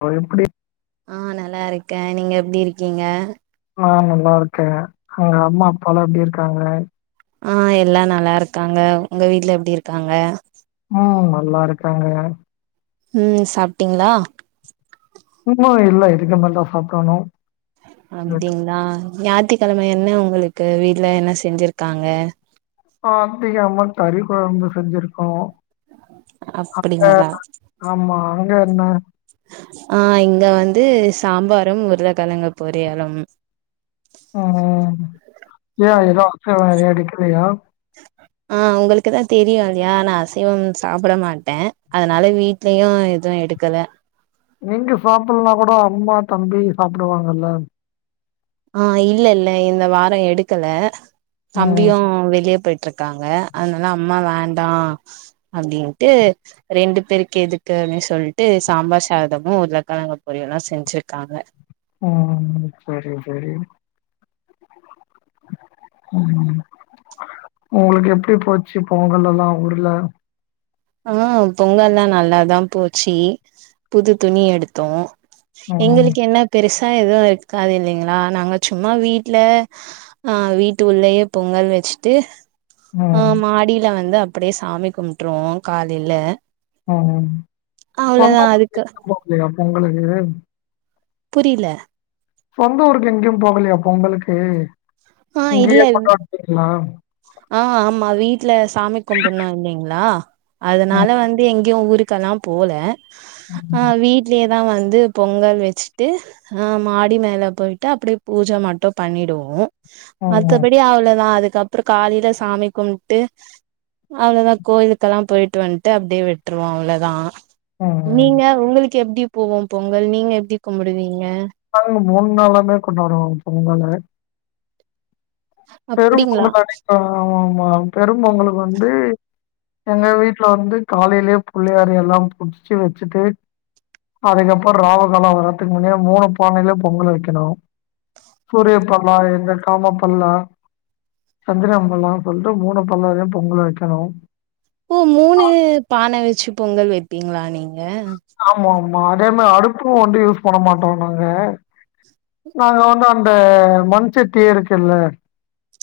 அவ எப்புடி ஆஹ நல்லா இருக்கே நீங்க எப்டி இருக்கீங்க ஆஹ் நல்லா இருக்கே அங்க அம்மா அப்பாலா எப்டி இருக்காங்க ஆஹ் எல்லா நல்லா இருக்காங்க உங்க வீட்ல எப்டி இருக்காங்க உம் நல்லா இருக்காங்க உம் சாப்பிட்டீங்ள உமோ இல்ல இதுக்கு மேல்தா சாப்டோணு அப்டிங்களா ஞாத்திக்கிழம என்ன உங்களுக்கு வீட்ல என்ன செஞ்சிருக்காங்க ஆ அம்பிகை அம்மன் கறி கொழம்பு செஞ்சிருக்கோ அப்ப அப்டிங்களா ஆமா சேரிண்ண ஆ இங்க வந்து சாம்பாரும் உருளக்கழங்கு பொரியலும் ம் ஏ எதோ அசைவோ எதோ எடுக்கில்லையா ஆ உங்குளுக்குதா தெரியு இல்லேயா நா அசைவம் சாப்பட மாட்டே அதனால வீட்லயு எதுவு எடுக்கல நீங்க சாப்பில்னா கூட அம்மா தம்பி சாப்புடுவாங்கல்லே ஆ இல்ல இல்ல இந்த வாரோ எடுக்கலா ம். தம்பியு வெளியே போயிட் டிருக்காங்க அதுனால அம்மா வேண்டா அப்டின்ட்டு ரெண்டு பேருக்கெதுக்கு அப்டின் சொல்ட்டு சாம்பார் சாதமு உர்ளக்கெழங்க பொரியல்லா செஞ்சிருக்காங்க ம் செரி செரி ம் உங்குளுக்கு எப்டி போச்சு பொங்கல் எல்லா ஊர்ல ஆ பொங்கல்லா நல்லாதா போச்சி புது துணி எடுத்தோ ம். எங்கெளுக் கென்னா பெருஸ் தா எதுவு இருக்காது இல்லிங்ளா நாங்க சும்மா வீட்ல அ வீட்டு உள்ளயே பொங்கல் வச்சுட்டு ஆ ம். மாடில வந்து அ ப்படியே சாமி கும்ட்டுருவோ காலில ஆ சொந்த அதுக்கு [inaudible] போக்லியா பொங்களுக்கு புரிலே சொந்த ஊருக் கெங்யு போகலியா பொங்களுக்கு ஆ இங்கியே இல்ல கொண்டாட போறீங்ளா ஆ ஆமா வீட்ல சாமி கும்புண்ணோ இல்லிங்ளா ம், அதனால வந்து எங்க இவன் ஊருக்கெல்லாம் போல ம், ஆஹ் வீடலே நான் வந்து பொங்கல் வச்சுட்டு மாடி மேலே போய்ட்டு அப்படியே பூஜை மட்டும் பண்ணிடுவோம் ம், மத்தபடி அவ்ளதான் அதுக்கு அப்புறம் காலையில சாமி கும்பிட்டு அவ்வளோதான் கோயிலுக்கெல்லாம் போயிட்டு வந்துட்டு அப்படியே விட்டுருவோம் அவ்வளோதான் ம், ம். நீங்க உங்களுக்கு எப்படி போவோம் பொங்கல் நீங்க எப்படி கும்பிடுவீங்க நீங்க மூணு நாளுமே கொண்டாடுவோம் பொங்கலு பெரும்ப அப்டிங்ளா ஒண்ணு தணக்க ஆமா [unintelligible] பெரும் பொங்கலுக்கு வந்து எங்க வீட்டுல வந்து காலையிலயே புள்ளையார எல்லாம் புடிச்சு வச்சுட்டு அதுக்கப்புறம் ராவுக்காலம் வர்றதுக்கு முன்னேயே மூணு பானையில பொங்கல் வைக்கணும் புரியப்பல்லா என்ன ஆமா பண்ணலாம் சந்திரம்பல்லாம் சொல்லிட்டு மூணு பல்லாரையும் பொங்கல வைக்கணும் ஓ மூணு பான வெ பச்சு பொங்கல் வெப்பீங்களா நீங் ங்க அதேமே அடுப்பு வந்து யூஸ் பண்ண மாட்டோம் நாங்க [unintelligible] இந்த மண்சட்டி இருக்குல்ல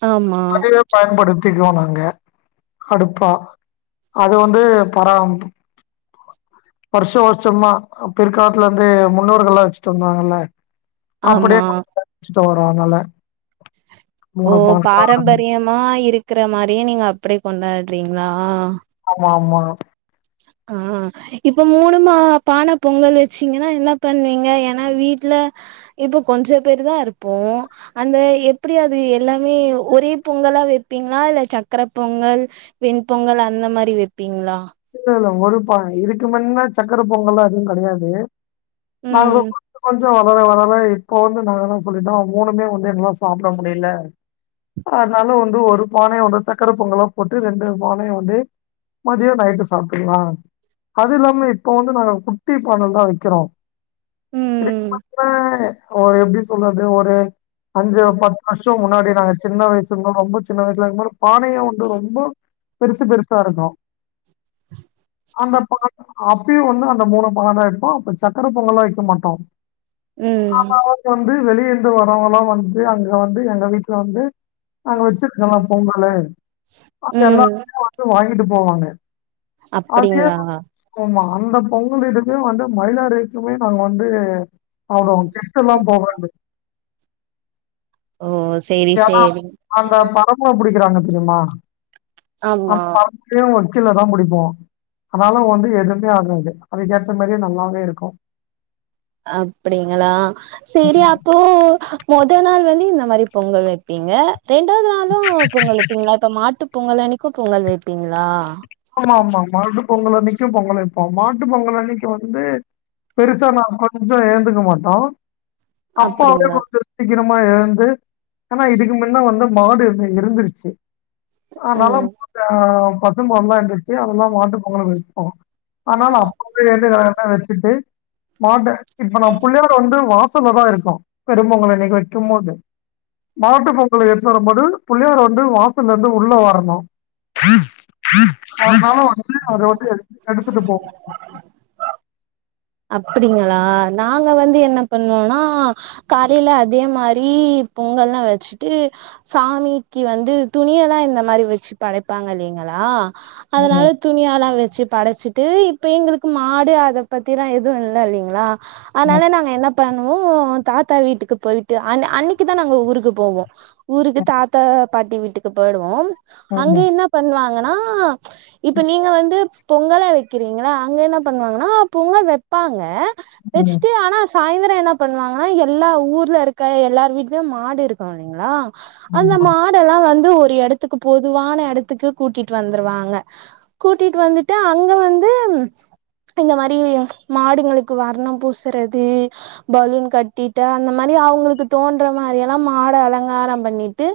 ஆமா சுத்தக்குனாங்க அடுப்பா அது வந்து பரா வருஷம் வருஷமா பிற்காலத்துல இருந்து முன்னோர்கள்லாம் வெச்சுட்டு வந்தாங்கல்ல ஆம்மா தொறனால ஓ பாரம்பரியமா இருக்கிற மாதிரி நீங்க அப்படி கொண்டாடுறீங்களா ஆமா ஆமா அ ஆஹ் இப்ப மூணுமா பான பொங்கல் வெச்சீங்கன்னா என்ன பண்ணுவீங்க ஏன்னா வீட்டுல இப்ப கொஞ்சம் பேரு தான் இருப்போம் அந்த எப்படி அது எல்லாமே ஒரே பொங்கலா வெப்பீங்களா இல்ல சக்கர பொங்கல் வெண்பொங்கல் அந்த மாதிரி வெப்பீங்களா இல்ல, இல்ல. ஒரு பான இதுக்கு முன்னா சக்கர பொங்கல்ல்லாம் எதுவும் கெடையாது நாங்க ம் கொ [inaudible] கொஞ்சம் வளர வளர இப்ப வந்து நா சொல்லிட்டோம் மூணுமே வந்து என்னால சாப்பிட முடியல அதனால வந்து ஒரு பானைய சக்கரை பொங்கல்லாம் போட்டு ரெண்டு பானைய வந்து மதியம் நைட்டு சாப்பிலாம் அது இல்லாம இப்ப வந்து நாங்க குட்டி பானல் தான் வெக்கிறோம். இதுக்கு ம் [unintelligible] ஒரு எப்படி சொல்லறது ஒரு அஞ்சு பத்து வருஷம் முன்னாடி நாங்க சின்ன வயசு ரொம்ப சின்ன வயசுல அது மாதிரி பானையா வந்து ரொம்ப பெருசு பெருசா இருக்கும் அந்த பா [unintelligible] அப்பயும் வந்து அந்த மூணு [unintelligible] தாம் வைப்போம் அப்ப சக்கர பொங்கல்லாம் வைக்க மாட்டோம் உம் அப்ப வந்து வெளியேந்து வரவல்லாம் வந்து அங்க வந்து எங்க வீட்டுல வந்து நாங்க வெச்சிருக்கலாம் பொங்கல் அ எல்லாரு வந்து வாங்கி விட்டு போவாங்க அதே அப்படிங்களா ஆமா. அந்த பொங்கல்துக்கு வந்து மயிலாறைக்குமே நாங்க வந்து அவ்ளோ கிட்ட எல்லாம் போ [unintelligible] ஓ செரி செரிங் இருக்கிறாங்க தெரியுமா [inaudible] கில்ல தா [unintelligible] போவா அதனால வந்து எதுவுமே ஆகாது அதுக்கேற்ற மாரியே நல்லாவே இருக்கு அப்டிங்களா செரி ம். அப்போ மொத நாள் வந்து இந்த மாரி பொங்கல் வப்பீங்க ரெண்டாவது நாளும் பொங்கல் வப்பங்களா இப்ப மாட்டுப் பொங்கல் அன்னிக்கு பொங்கல் வப்பீங்களா ஆமா ஆமா மாட்டு பொங்கல் அன் னைக்கும் பொங்கல் வைப்போம் மாட்டு பொங்கல் அன்னைக்கு வந்து பெருசா நா கொஞ் சோ ஏந்துக்க மாட்டோ அப்பாவே அப்டிங்களா கொஞ்சோ சீக்கிர மா எழந்து ஆனா இதுக் மின்ன வந்து மாடு இருந்து இருந்துருச்சு ஆ ம் நலம் [unintelligible] பசும் பால்லா எ வெச்சு அதெல்லா மாட்டு பொங்கலுக்கு வைப்போ ஆனாலோ அப்பவே [unintelligible] மாட்டே இப்ப நா புள்ளையோட வந்து வா சல்லா தா இருக்கு பெரும் பொங்கலனைக்கு வெக்கும்போது மாட்டு பொங்கலுக்கு எத்னுவர போது புள்ளையார வந்து வாசல்ல இருந்து உள்ள வரணு அதுனால வந்து அத வந்து எடுத்துடு எடுத்துட்டுப் போவோ அப்டிங்களா நாங்க வந்து என்ன பண்வோனா காலைல அதே மாரி பொங்கல்லா வெச்சுட்டு சாமிக்கு வந்து துணியெல்லா இந்த மாரி வெச்சு படைப்பாங்க இல்லிங்களா அதனால ம் துணியாலா வெ சு படச்சிட்டு இப்ப எங்களுக்கு மாடு அத பத் திரா எதுவு இல்லலிங்ளா ம் அனால நாங்க என்னப் பண்ணுவோ தாத்தா வீட்டுக்கு போயிட்டு அன் அன்னிக்கிதா நாங்க ஊருக்கு போவோ ஊருக்கு தாத்தா பாட்டி வீட்டுக்கு போய்டுவோம் அங்க ம் என்னா பண்வாங்க னா இப்ப நீங்க வந்து பொங்கல வெக்கிறீங்கள அங்க என்னா பண்ணுவாங்கன்னா பொங்க வெப்பாங்க ம் வெச்ட்டு ஆனா சாய்ந்தர என்ன பண்ணுவாங்கனா எல்லா ஊர்ல இருக்க எல்லார் வீட்லயு மாடு இருக்கு இல்லைங்ளா அந்த ஆமா மாடெல்லா வந்து து ஒரு எடத்துக்கு பொதுவான எடத்துக்கு கூட்டிட்டு வந்துருவாங்க கூட்டிட்டு வந்துட்டு அங்க வந்து இந்த மாரி டிவிய மாடுங்களுக்கு வர்ணம் பூசறது பலூன் கட்டிட்டு அந்த மாரி அவுங்குளுக்கு தோன்ற மாரி எல்லா மாட அலங்காரம் பண்ணிட்டு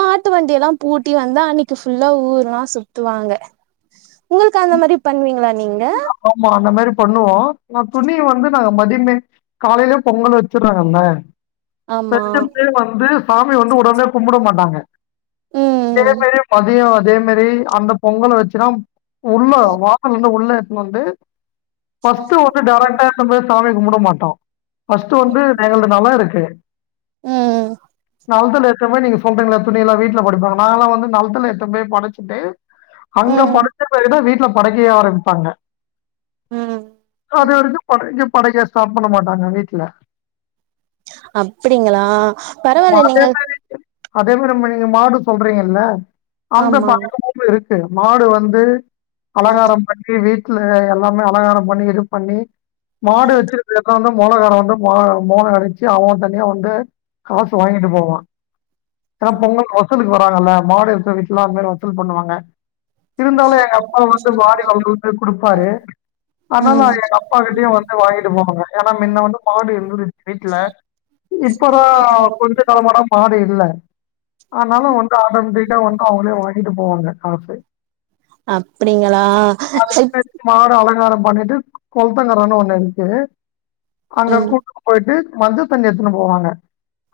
மாட்டு வண்டி எல்லா பூட்டி வந்து அன்னிக்கு ஃபுல்லா ஊர்லா சுத்துவாங்க உங்குளுக்கு அந்த மாரி பண்ணுவீங்ளா அம்மம்மா அந்த மாரி பண்ணுவோ நா துணி வந்து நாங்க மதியமே காலைலேயே பொங்கல் வச்சுர்றங்கல்ல ஆமா வெச்சப்பயே வந்து சாமி வந்து உடனே கும்புட மாட்டாங்க இதே ம் மேரி மதியோ இதே மேரி அந்த பொங்கல் வச்சுதா உள்ள வா [unintelligible] உள்ள நொண்டு ஃபர்ஸ்ட் வந்து டைரக்டா நம்ப சாமி கும்புட மாட்டோம் ஃபஸ்ட் வந்து எங்குளுது நெல இருக்கு ம் நெலதுல ஏத்த மாரி நீங்க சொல்றீங்களா துணி எல்லா வீட்டுல படைப்பாங்க நாங்கள்ளா வந்து நெலத்துல எடுத்து போய் படச்சுட்டு அங்க ம் படச்ச பிறகு தா வீட் படைக்கையே ஆரம்மிப்பாங்க ம் அது வரைக்கும் படைக்க படைக்க ஸ்டாப் பண்ண மாட்டாங்க வீட்டுல அப்டிங்களா நம்ம பரவால்ல நீங்க அதே அதே மாரி இப்ப நீங்க மாடு சொல்றீங்கல்ல அங்க ஆமா படைக்கும் போது க்கு மாடு வந்து பலகாரம் பண்ணி வீட் லெ எல்லாமே அலங்காரம் பண்ணி இது பண்ணி மாடு வச்சிருக்க [unintelligible] மோளகாரன் வந்து மோ மோள அடிச்சு அவங்க தனியா வந்து காசு வாங்கிட்டு போவான் இப்பலா பொங்கல் வசூலுக்கு வ நல்லா மாடு [unintelligible] அது மாரி வசூல் பண்ணுவாங்க இருந்தாலும் எங்க அப்பா வந்து வாரி வழங்கு குடுப்பாரு ஆனா நா ம் எங்க அப்பா கிட்டயும் வந்து வாங்கிட்டு போவே ஏனா மின்ன வந்து மாடு இருந்தது வீட்ல இப்பதா கொஞ்ச காலமா தா மாடு இல்ல ஆனாலும் வந்து ஆட்டாமேட்டிக்கா வந்து அவங்குளே வாங்கிட்டு போவாங்க காசு அப்டிங்களா அதே மாரி மாடு அலங்காரம் பண்ணிட்டு கொலத்தங்கரன்னு ஒண்ணு இருந்துச்சு அங்க ம் கூட்டுட்டு போயிட்டு மஞ்ச தண்ணி எத்துன்னு போவாங்க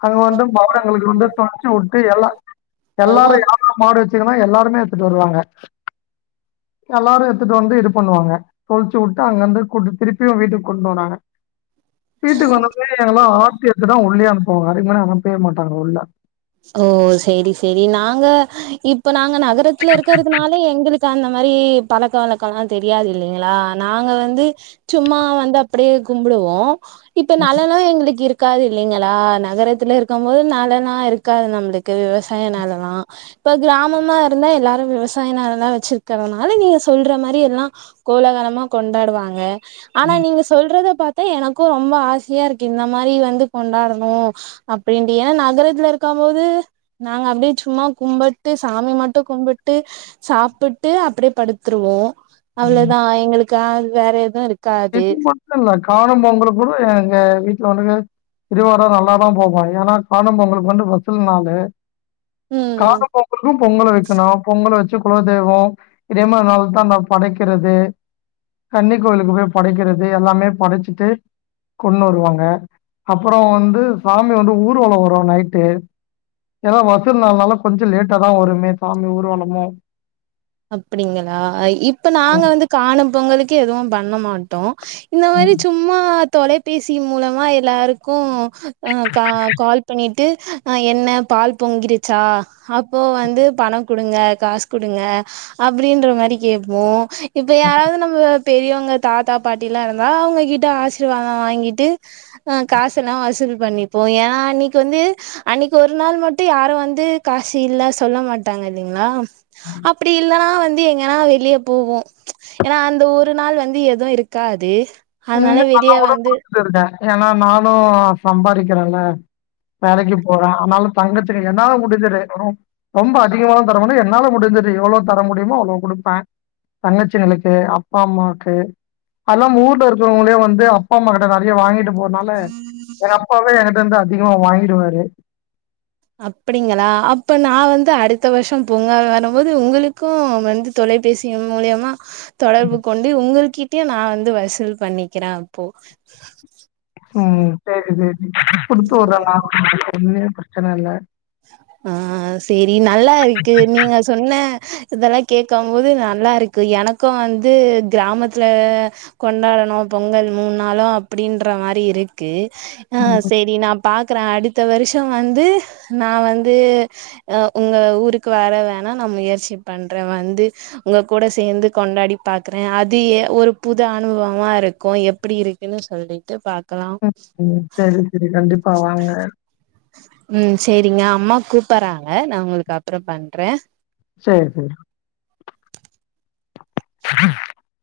அங்க வந்து மாடுகளுக்கு வந்து துணைச்சி விட்டு எல்லா எல்லாரும் யாரல மாடு வச்ச எல்லாருமே எடுத்துட்டு வருவாங்க எல்லாரும் எடுத்துட் டு வந்து இது பண்ணுவாங்க தொளிச்சு விட்டு அங்க வந்து கூட்டு திருப்பியும் வீட்டுக்கு கொண்டு வனாங்க வீட்டுக்கு வந்தமே எங்க எல்லாம் ஆர்த்தி எத்துதா உள்ளேயே அனுப்புவாங்க அதுக்கு முன்ன அனுப்பவே மாட்டாங்க பா உள்ள ஓ சரி சரி நாங்க இப்ப நா நகரத்தில் இருக்கறிறதுனால எங்களுக்கு அக்கா அந்த மாதிரி பழக்க வழழக்கம்லா தெரியாது இல்லைங்களா நாங்க வந்து சும்மா வந்து அப்படியே கும்பிடுவோம் இப்ப நல்லனம் எங்களுக்கு இருக்கு இருக்காது இல்லைங்களா நகரத்துல இருக்கும் போது நாலல்லா இருக்காது நம்மளுக்கு விவசாய நிலம்லாம் இப்ப கிராமமா இருந்தா எல்லாரும் விவசாய நிலம் எல்லா வச்சிருக்கிறதுனால நீங்க சொல்ற மாதிரி எல்லாம் கோலகலமா கொண்டாடுவாங்க ஆனா நீங்க சொல்றது பார்த்தா எனக்கும் ரொம்ப ஆசையா இருக்கு இந்த மாதிரி வந்து கொண்டாடணும் அப்படின்னு ஏன்னா நகரத்துல இருக்க போது நாங்க அப்படியே சும்மா கும்பிட்டு சாமி மட்டும் கும்பிட்டு சாப்பிட்டு அப்படியே படுத்துருவோம் ம். அவ்வளோதா எங்களுக்கு கா வேற எதுவும் இருக்கு இது மட்டும் இல்ல காணும் பொங்கல் கூட எங்க வீட் வ திருவாரம் நல்லாாதா போவாம் ஏன்னா காணம் பொங்குளுக்கு வந்து பசல் நாளு ம் காண பொங்கலும் பொங்கல வைக்கணும் பொங்கல வச்சு குலதெய்வம் இதே மாரி நால தா நா படைக்கிறது கன்னி கோவிலுக்கு போய் படைக்கிறது எல்லாமே படைச்சிட்டு கொண்டு வருவாங்க அப்புறம் வந்து சாமி வந்து ஊர்வலம் வரும் நைட்டு ஏல்லா வசூல்ந்தள்னால கொஞ்சம் லேட்டா தா வருமே சாமி ஊர்வலமும் அப்படிங்களா இப் இப்ப நாங்க வந்து காணம் பொங்கலுக்கு எதுவும் பண்ண மாட்டோம் இந்த மாதிரி சும்மா தொலைபேசி மூலமா எல்லாருக்கூ அஹ் கா கால் பண்ணிட் விட்டு என்ன பால் பொங்கிருச்சா அப்போ வந்து பணொ கொடுங்க காசு கொடுங்க அப்டின்ற மாரி கேப்போ இப்ப யாராவது நம்ப பெரியவங்க தாத்தா பாட்டில்லா இருந்தா அவங்க கிட்ட ஆசிர்வாத வாங்கிட்டு அஹ் காசு எல்லா வசூல் பண்ணிப்போ ஏன்னா அன்னைக்கு வந்து அன்னைக்கு ஒரு நாள் மட்டு யாரு வந்து காசு இல்ல சொல்ல மாட்டாங்க இல்லைங்களா இப்டி இல்லன்னா வந்து எங்கன்னா வெளியே போவோ ஏன்னா அந்த ஒரு நாள் வந்து எதுவு இருக்காது அதனால இன்னு நல்லா வெளிய கூட வந்து குடுத்துட்டு இருக்க ஏன்னா நானு சம்பாரிக்கிறேன்ல வேலைக்கு போறா ஆனாலு தங்கச்சிக்கு என்னால முடிஞ்சது ரொ ரொம்ப அதிகமாலா தர மாட்ட என்னால முடிஞ்சது எவ்ளோ தர முடியுமோ அவ்ளோ குடுப்பே தங்கச்சிங்களுக்கு அப்பா அம்மாக்கு அதல்லா ஊர்ல எப்பவுமே வந்து அப்பா அம்மா கிட்ட வந்து நெறைய வாங்கிட்டு போனால எங் அப்பாவே ஏன்கிட்டருந்து அதிகமா வாங்கிடுவாரு அப்புடிங்களா அப்ப நா வந்து அடுத்த வருஷோ பூங்கா வரும்போது உங்களுக்கு வந்து தொலைபேசிய மூலியமா தொடர்பு கொண்டு உங்களுக் கிட்டையு நா வந்து வசூல் பண்ணிக்கிறே அப்போ உம் சரி சரி குடுத்து வுட்றே [unintelligible] சொன்னல்ல ஆ செரி நல்லா இருக்கு நீங்க சொன்ன இதெல்லாம் கேட்கம்போது நல்லாருக்கு எனக்கு வந்து கிராமத்துல கொண்டாடணு பொங்கல் மூன்ணாளு அப்டின்ற மாரி இருக்கு அ ம் சேரி நாம் பாக்கறே அடுத்த வருஷம் வந்து நா வந்து உங்க அ அ ஊருக்கு வர வேணா நா முயற்சி பண்றே வந்து உங்க கூட சேர்ந்து கொண்டாடி பாக்குறே அது ஏ ஒரு புது அனுபவமா இருக்கு எப்டி இருக்குன்னு சொல்லிட்டு பாங் ம் ம் செரி செரி கண்டிப்பா வாங்க ம் சேரிங்க அம்மா கூப்புறாங்க நா உங்களுக்கு அப்புறே பண்றே சேரி சேரி [unintelligible]